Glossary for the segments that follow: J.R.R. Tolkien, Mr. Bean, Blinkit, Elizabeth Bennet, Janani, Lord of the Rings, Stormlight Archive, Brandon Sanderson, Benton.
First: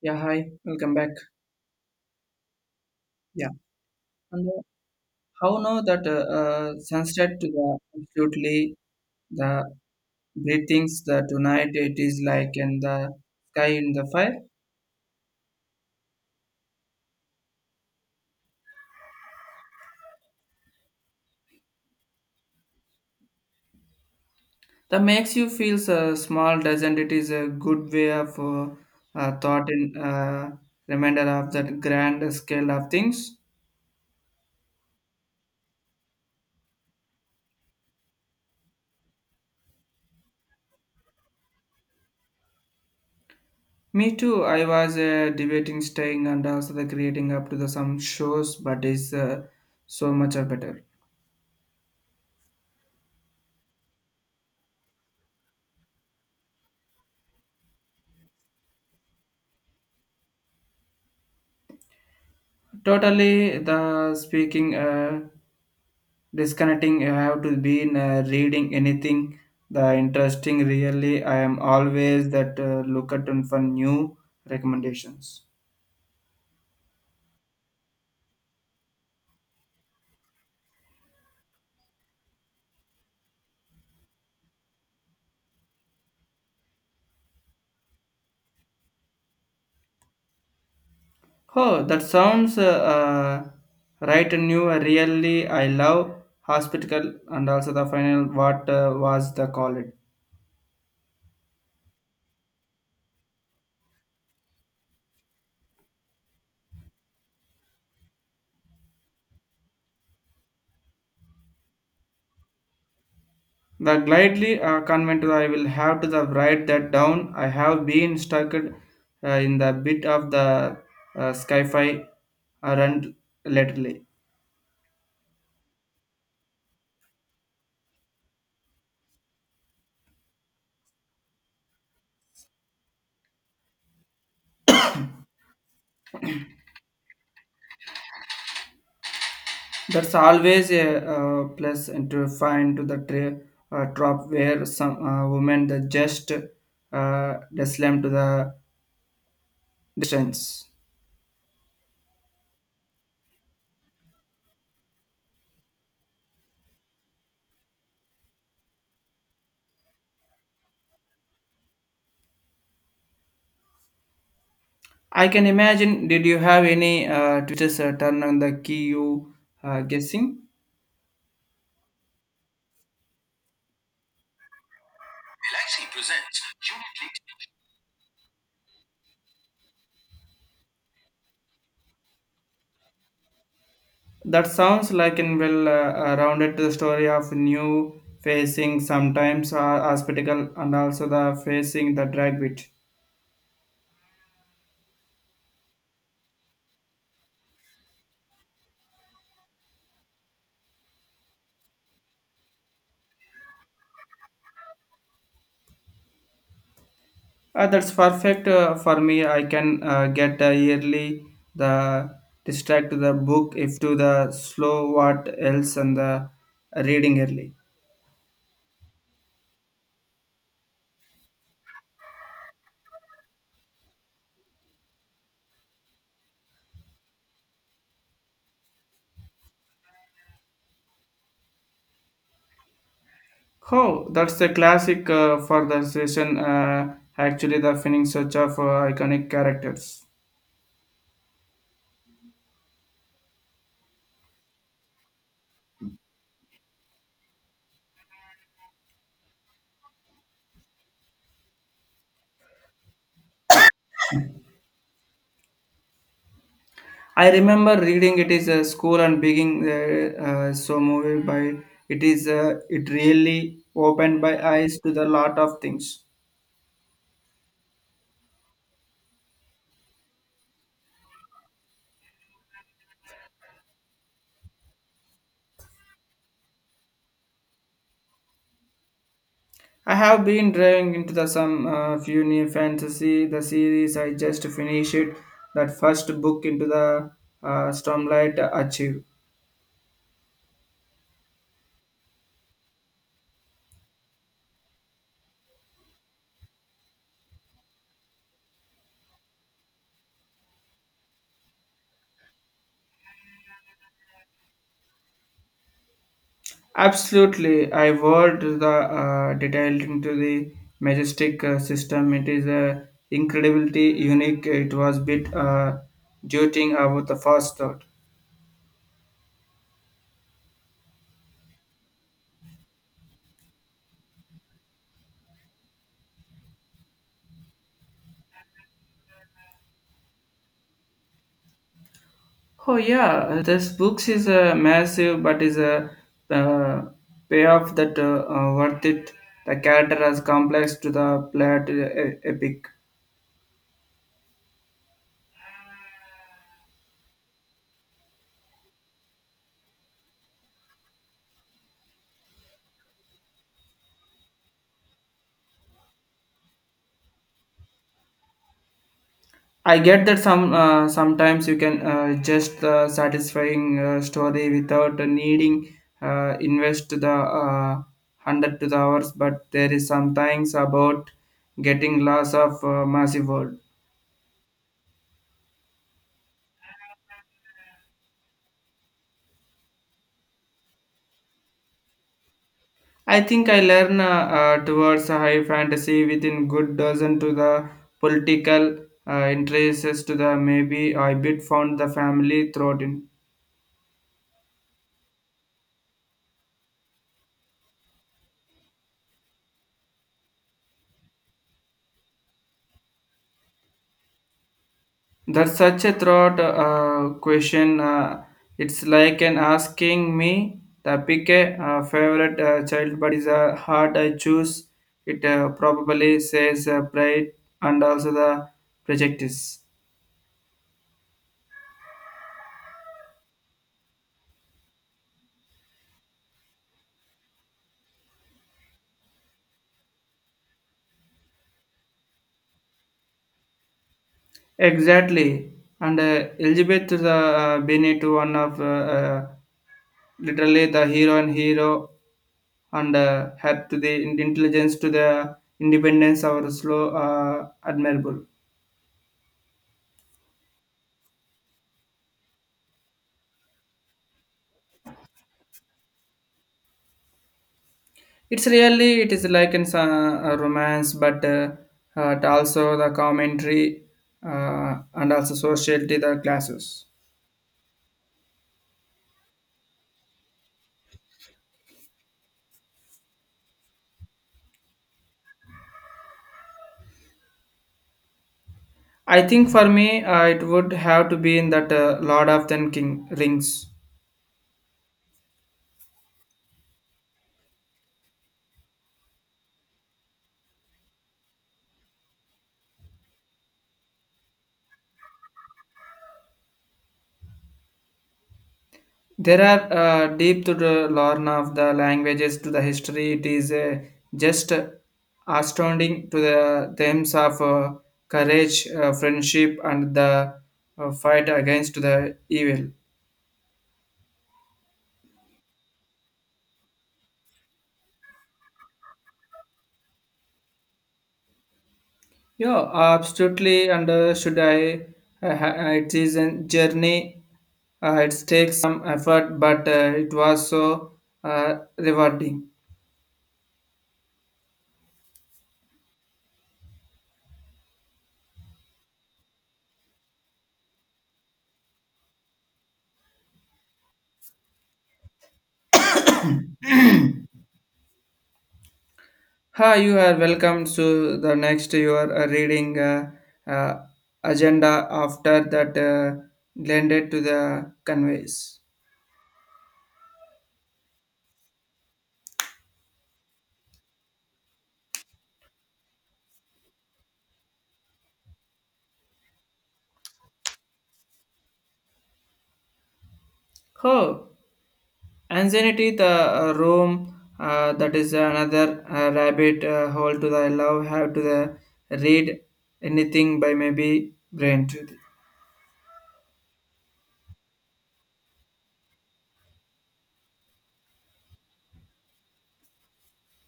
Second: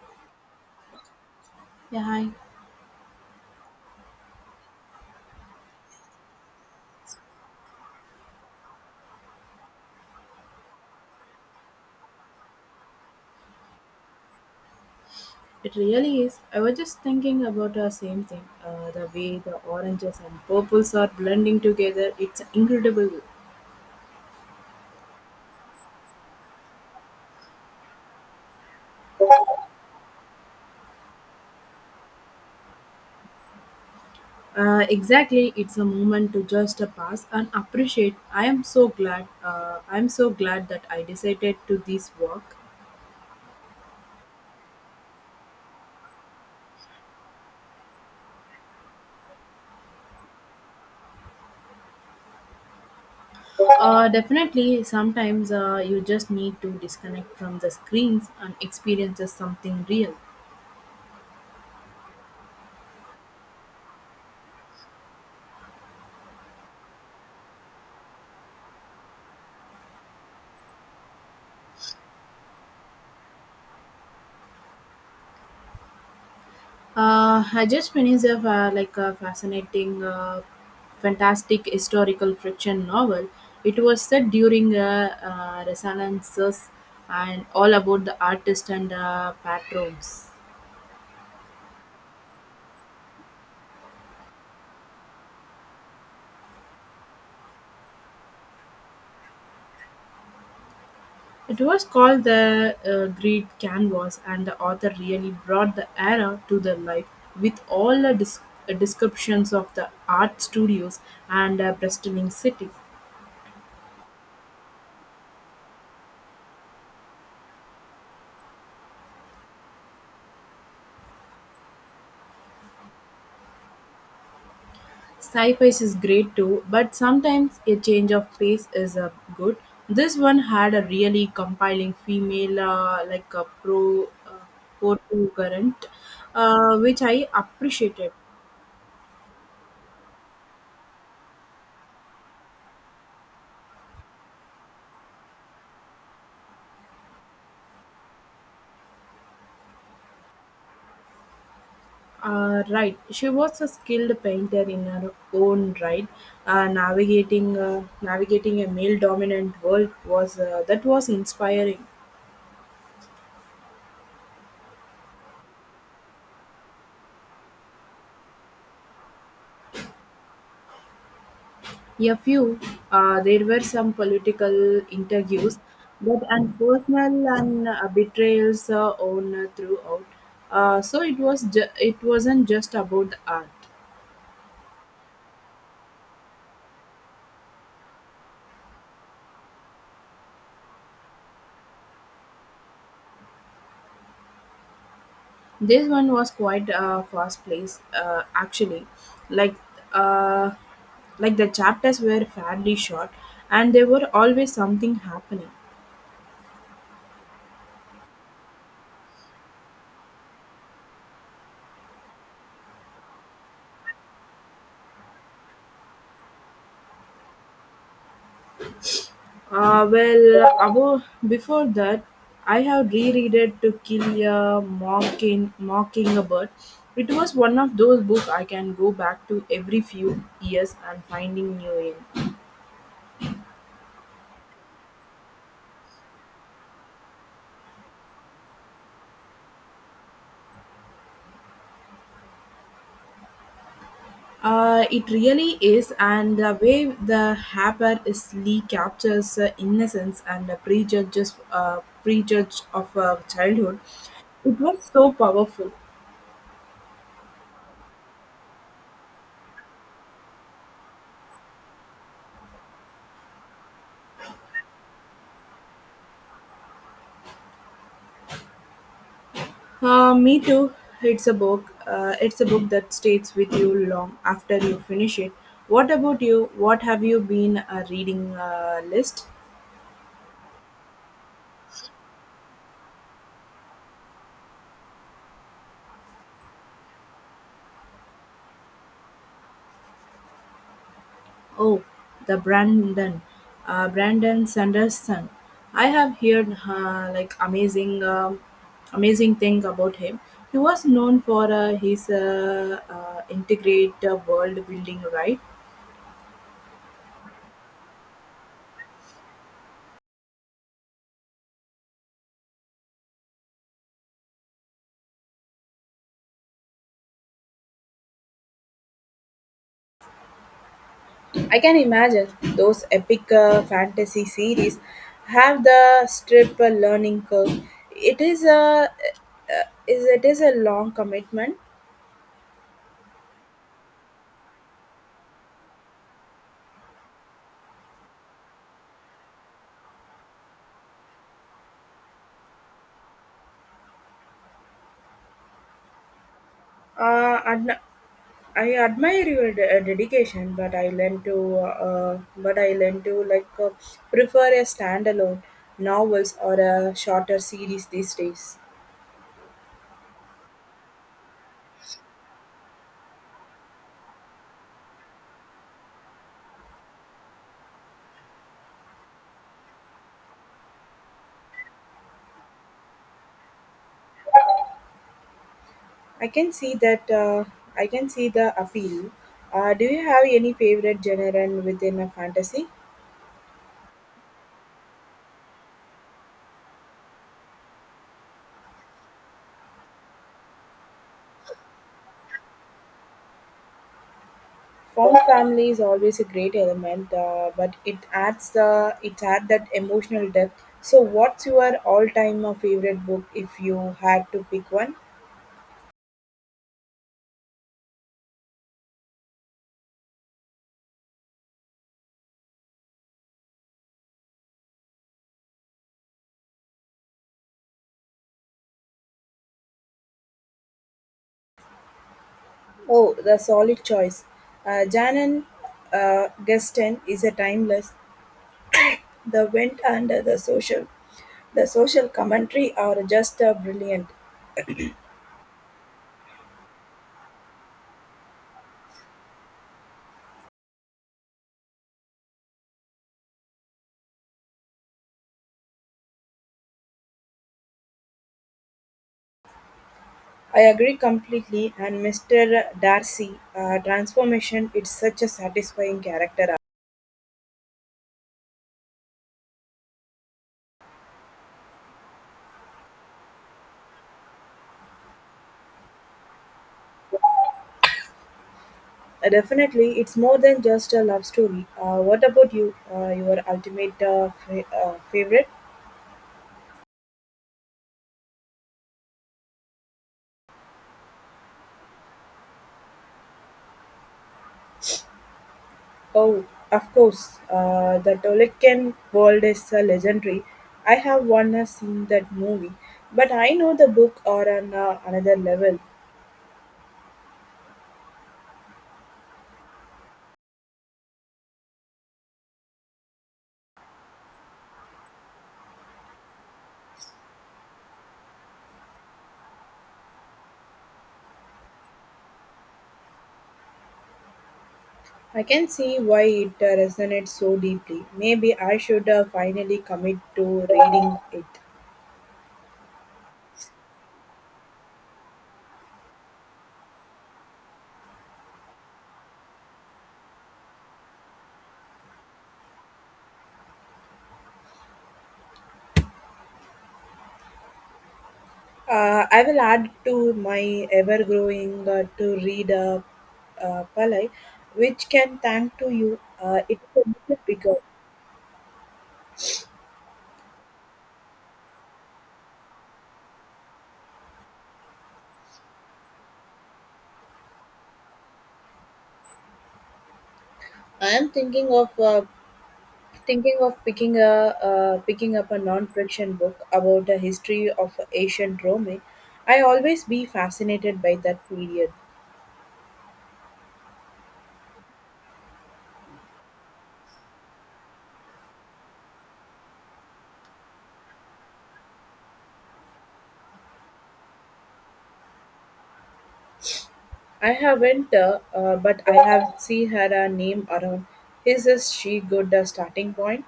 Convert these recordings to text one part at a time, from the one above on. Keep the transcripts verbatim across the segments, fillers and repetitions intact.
Yeah, hi, welcome back. Yeah, hi. Yeah, and uh, how know that uh, uh, sunset to the absolutely the breathings the tonight it is like in the sky in the fire It really is. I was just thinking about the same thing. Uh, the way the oranges and purples are blending together, it's incredible. that makes you feel so small, doesn't it? Is a good way of uh, uh, thought and uh, reminder of that grand scale of things. Uh, exactly, it's a moment to just uh, pass and appreciate. I am so glad. Uh, I'm so glad that I decided to this walk. Me too. I was uh, debating staying and also the creating up to the some shows, but is uh, so much are better. Uh, definitely, sometimes uh, you just need to disconnect from the screens and experience something real. Totally, the speaking. Uh, disconnecting you have to be in, uh, reading anything the interesting really I am always that uh, look at and for new recommendations. Uh, I just finished a fa- like a fascinating, uh, fantastic historical fiction novel. It was set during a uh, Renaissance and all about the artist and uh, patrons. Oh that sounds uh, uh, right and new really I love hospital and also the final what uh, was the call it It was called the uh, Great Canvas, and the author really brought the era to the life with all the dis- uh, descriptions of the art studios and uh, bustling city. the glidely uh, convent. I will have to the write that down. I have been stuck uh, in the bit of the uh, sci-fi uh, run lately. Sci-fi is great too, but sometimes a change of pace is uh, good. This one had a really compelling female, uh, like a pro uh, portrait, uh, which I appreciated. That's always a uh, plus and to find to the tra- uh, drop where some uh, women that just uh, slam to the distance. Uh, right, she was a skilled painter in her own right. Uh, navigating uh, navigating a male-dominant world was uh, that was inspiring. I can imagine. Did you have any uh, twitches uh, turn on the key you uh, guessing? A few, uh, there were some political interviews, but and personal and uh, betrayals uh, on uh, throughout. Uh, so it was ju- it wasn't just about the art. That sounds like an well uh, uh, rounded to the story of new facing sometimes uh, hospital and also the facing the drag bit. This one was quite uh, fast paced uh, actually, like uh, like the chapters were fairly short, and there were always something happening. Uh, that's perfect uh, for me. I can uh, get the yearly the distract to the book if to the slow what else and the reading early. Uh, well, about, before that, I have rereaded To Kill a Mocking, Mockingbird. It was one of those books I can go back to every few years and finding new in. Oh, that's the classic uh, for the session. Uh, actually, the feeling such of uh, iconic characters. Uh, it really is, and the way the Harper is Lee captures uh, innocence and uh, prejudges, uh, prejudge of uh, childhood, it was so powerful. I remember reading it is a school and being uh, uh, so moved by it is uh, it really opened my eyes to the lot of things. Uh, me too. It's a book. Uh, it's a book that stays with you long after you finish it. What about you? What have you been uh, reading uh, list? I have been diving into the some uh, few new fantasy the series. I just finished that first book into the uh, Stormlight Archive. Oh, the Brandon, uh, Brandon Sanderson. I have heard uh, like amazing, um amazing thing about him. He was known for uh, his uh, uh, integrated world building, right? Absolutely, I worked the uh, detailed into the majestic uh, system. It is a incredibility unique. It was bit uh, jolting about the first thought. I can imagine those epic uh, fantasy series have the strip uh, learning curve. It is a uh, is it is a long commitment. Oh yeah, uh, this books is a massive, but is a uh, payoff that uh, uh, worth it. The character as complex to the plot uh, e, epic. Uh, adn- I admire your de- uh, dedication, but I learn to uh, uh, but I learn to like uh, prefer a standalone novels or a shorter series these days. I get that some uh, sometimes you can uh, just the satisfying uh, story without needing uh, invest the uh, hundred to the hours, but there is sometimes about getting loss of uh, massive world. I can see that uh, I can see the appeal. Uh, do you have any favorite genre within a fantasy? I think I learn uh, uh, towards a high fantasy within good dozen to the political uh, interests to the maybe I bit found the family throat in. Form family is always a great element, uh, but it adds the it adds that emotional depth. So, what's your all-time uh, favorite book if you had to pick one? That's such a throat uh, question. Uh, it's like an asking me the pick a uh, favorite uh, child, but is a heart I choose. It uh, probably says uh, pride and also the prejudice. Oh, the solid choice. Uh, Janan uh, Geston is a timeless. The wind and the social, the social commentary are just uh, brilliant. Exactly. And uh, Elizabeth is, uh, Bennet, one of uh, uh, literally the hero and hero, and uh, had to the in- intelligence to the independence of our slow uh, admirable. I agree completely. And mister Darcy, uh, transformation. It's such a satisfying character. It's really it is like in some, a romance, but uh, uh, it also the commentary uh, and also sociality the classes. Uh, Definitely, it's more than just a love story. Uh, what about you? Uh, your ultimate uh, fa- uh, favorite? I think for me uh, it would have to be in that uh, Lord of the King rings. Oh, of course, uh, the Tolkien world is uh, legendary. I have once seen that movie, but I know the book are on uh, another level. There are uh, deep to the learn of the languages to the history. It is uh, just uh, astounding to the themes of uh, courage, uh, friendship, and the uh, fight against the evil. I can see why it uh, resonates so deeply. Maybe I should uh, finally commit to reading it. Yeah, absolutely. And uh, should I? Uh, ha- uh, it is a journey. Uh, it takes some effort, but uh, it was so uh, rewarding. Uh, I will add to my ever growing uh, to read uh, uh, palette, which can thank to you. Uh, it's a little bigger. Hi, you are welcome to the next your uh, reading uh, uh, agenda after that uh, blended to the conveys. I am thinking of uh, thinking of picking a uh, picking up a non-fiction book about the history of ancient Rome. I always be fascinated by that period. Oh, anxiety the uh, room uh, that is another uh, rabbit uh, hole to the love have to the read anything by maybe brain to the. I haven't, uh, uh, but I have seen her uh, name around. Is this she good uh, starting point?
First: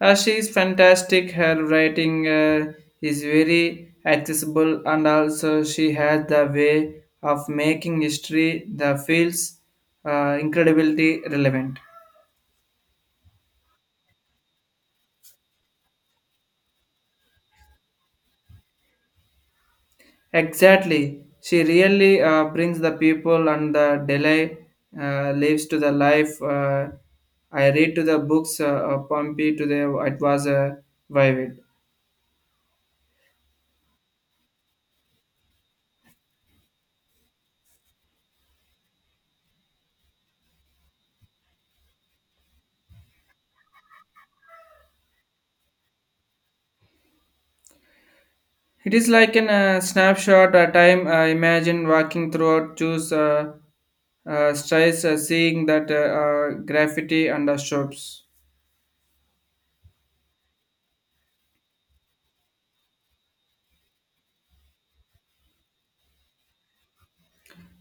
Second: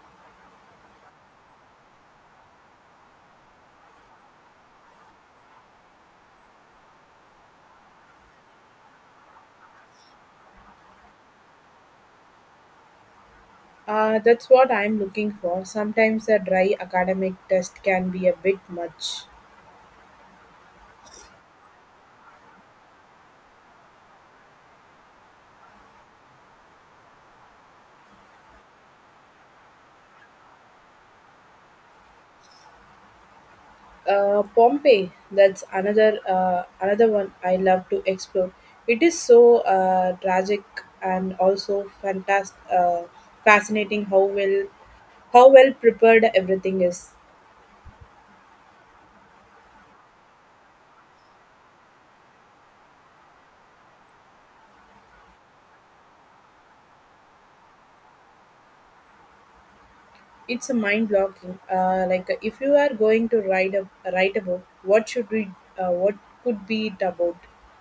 Uh, she is fantastic. Her writing uh, is very accessible, and also she has the way of making history that feels uh, incredibly relevant. Uh, that's what I'm looking for. Sometimes a dry academic test can be a bit much. Exactly. She really uh, brings the people and the delay uh, lives to the life. Uh, I read to the books, uh, uh, Pompey to the it was uh, vivid. Uh, Pompeii, that's another uh, another one I love to explore. It is so uh, tragic and also fantastic, uh, fascinating how well how well prepared everything is. It is like an uh, snapshot a time. Uh, imagine walking throughout, choose uh, uh, strides, uh, seeing that uh, uh, graffiti and the shops. It's a mind blocking. Uh, like uh, if you are going to write a write a book, what should we uh, what could be it about?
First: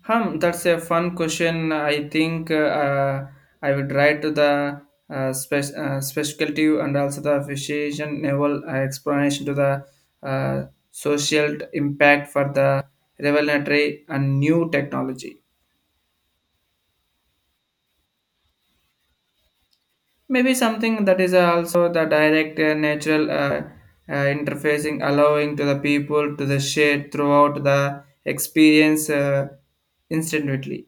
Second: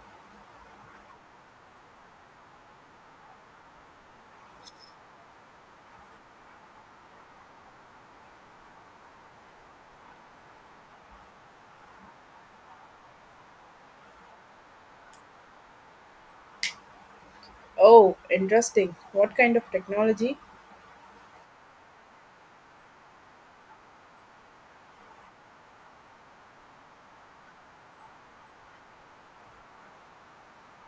Hum, that's a fun question. I think uh, uh, I would write to the uh, spec- uh, specialty and also the appreciation level uh, explanation to the uh, social impact for the revelatory and new technology. Oh, interesting. What kind of technology? Maybe something that is also the direct uh, natural uh, uh, interfacing, allowing to the people to the share throughout the experience uh, instantly.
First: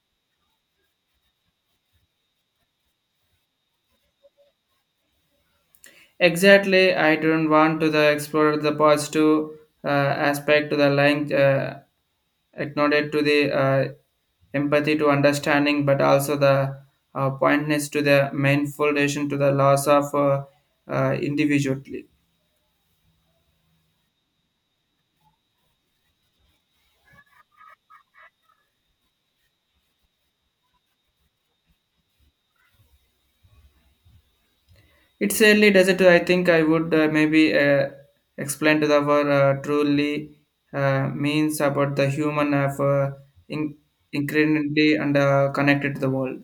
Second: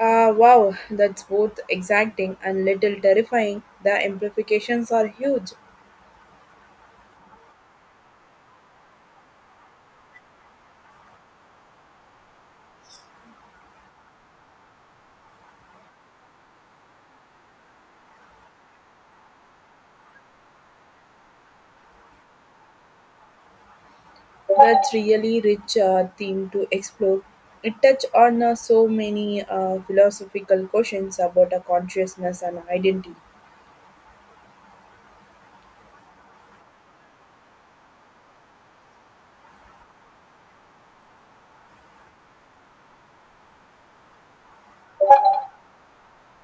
Ah, wow, that's both exacting and little terrifying. The implications are huge. Exactly, I don't want to the explore the positive uh, aspect to the line uh, acknowledge to the uh, empathy to understanding, but also the uh, pointness to the main foundation to the loss of uh, uh, individually. That's really rich uh, theme to explore. It touches on uh, so many uh, philosophical questions about a consciousness and identity. It's early desert. I think I would uh, maybe uh, explain to the world uh, truly uh, means about the human of uh, in- incredibly and uh, connected to the world.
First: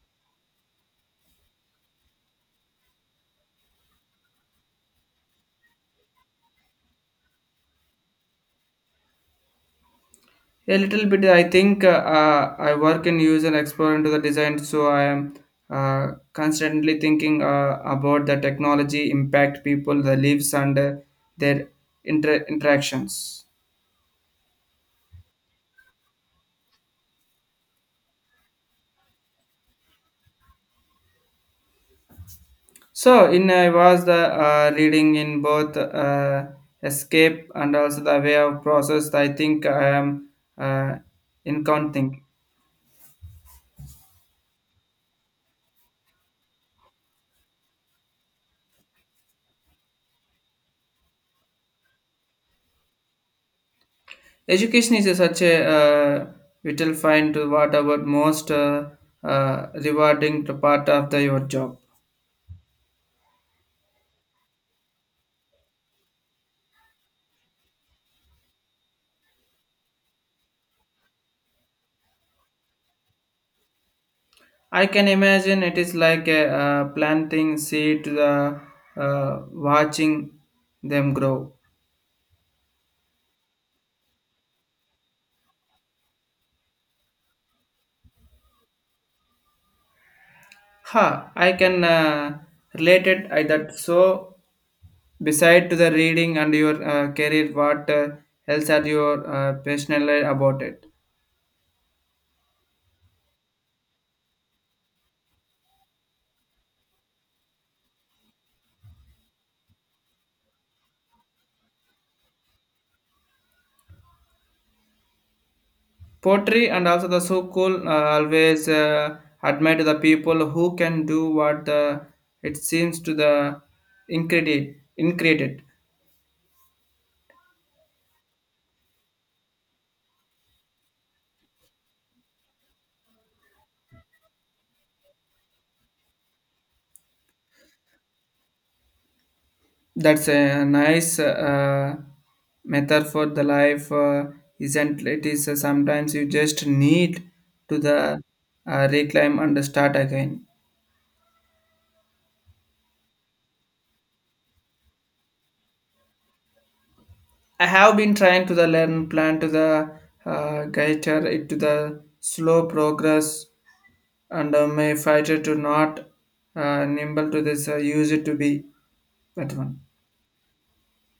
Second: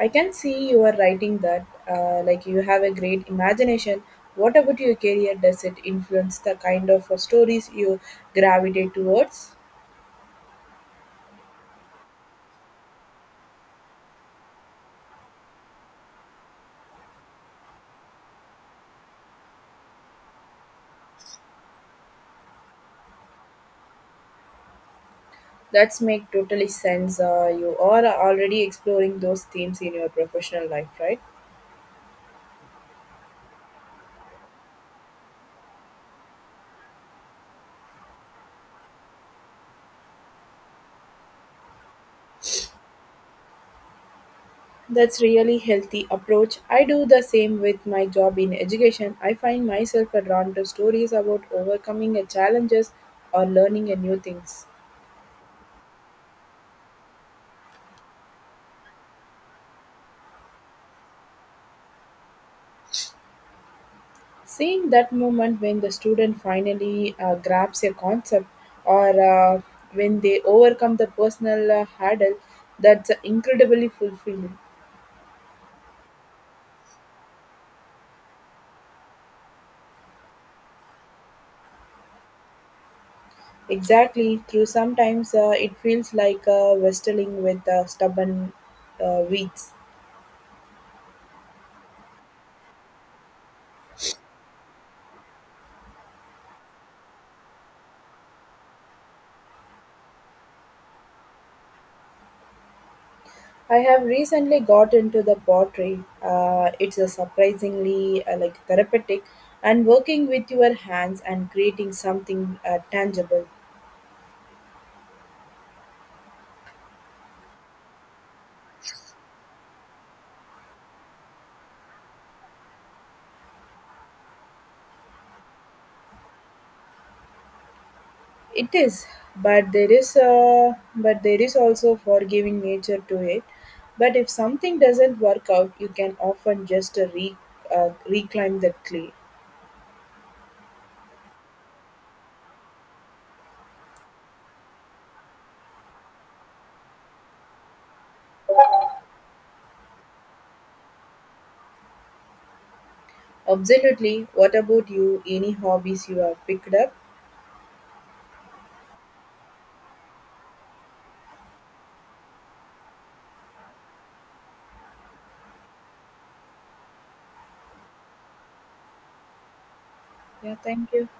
I can see you are writing that, uh, like you have a great imagination. What about your career? Does it influence the kind of uh, stories you gravitate towards? A little bit. I think uh, uh, I work in user and explore into the design, so I am uh, constantly thinking uh, about the technology impact people, the lives, and uh, their inter- interactions. That's make totally sense. Uh, you are already exploring those themes in your professional life, right? So in uh, I was the uh, reading in both uh, escape and also the way of process. I think I am uh, in counting. That's really healthy approach. I do the same with my job in education. I find myself drawn to stories about overcoming a challenges or learning a new things. Education is a such a uh, vital find to what about most uh, uh, rewarding to part of the your job. Seeing that moment when the student finally uh, grabs a concept or uh, when they overcome the personal uh, hurdle, that's incredibly fulfilling. I can imagine it is like a uh, planting seed to the uh, watching them grow. Exactly, through sometimes uh, it feels like uh, wrestling with uh, stubborn uh, weeds. Ha! I can uh, relate it I that so. Beside to the reading and your uh, career, what uh, else are you uh, passionate about it? I have recently got into the pottery. Uh, it's a surprisingly uh, like therapeutic, and working with your hands and creating something uh, tangible. Poetry and also the so cool. Uh, always uh, admire to the people who can do what the it seems to the incredible, incredible. It is, but there is uh, but there is also forgiving nature to it. But if something doesn't work out, you can often just uh, re, uh, reclaim the clay. That's a nice uh, method for the life, uh, isn't it? Is uh, sometimes you just need to the uh, reclaim and start again. Absolutely. What about you? Any hobbies you have picked up? I have been trying to the learn plan to the uh, guitar it to the slow progress and uh, my fighter to not uh, nimble to this uh, use it to be that one. Yeah, thank you.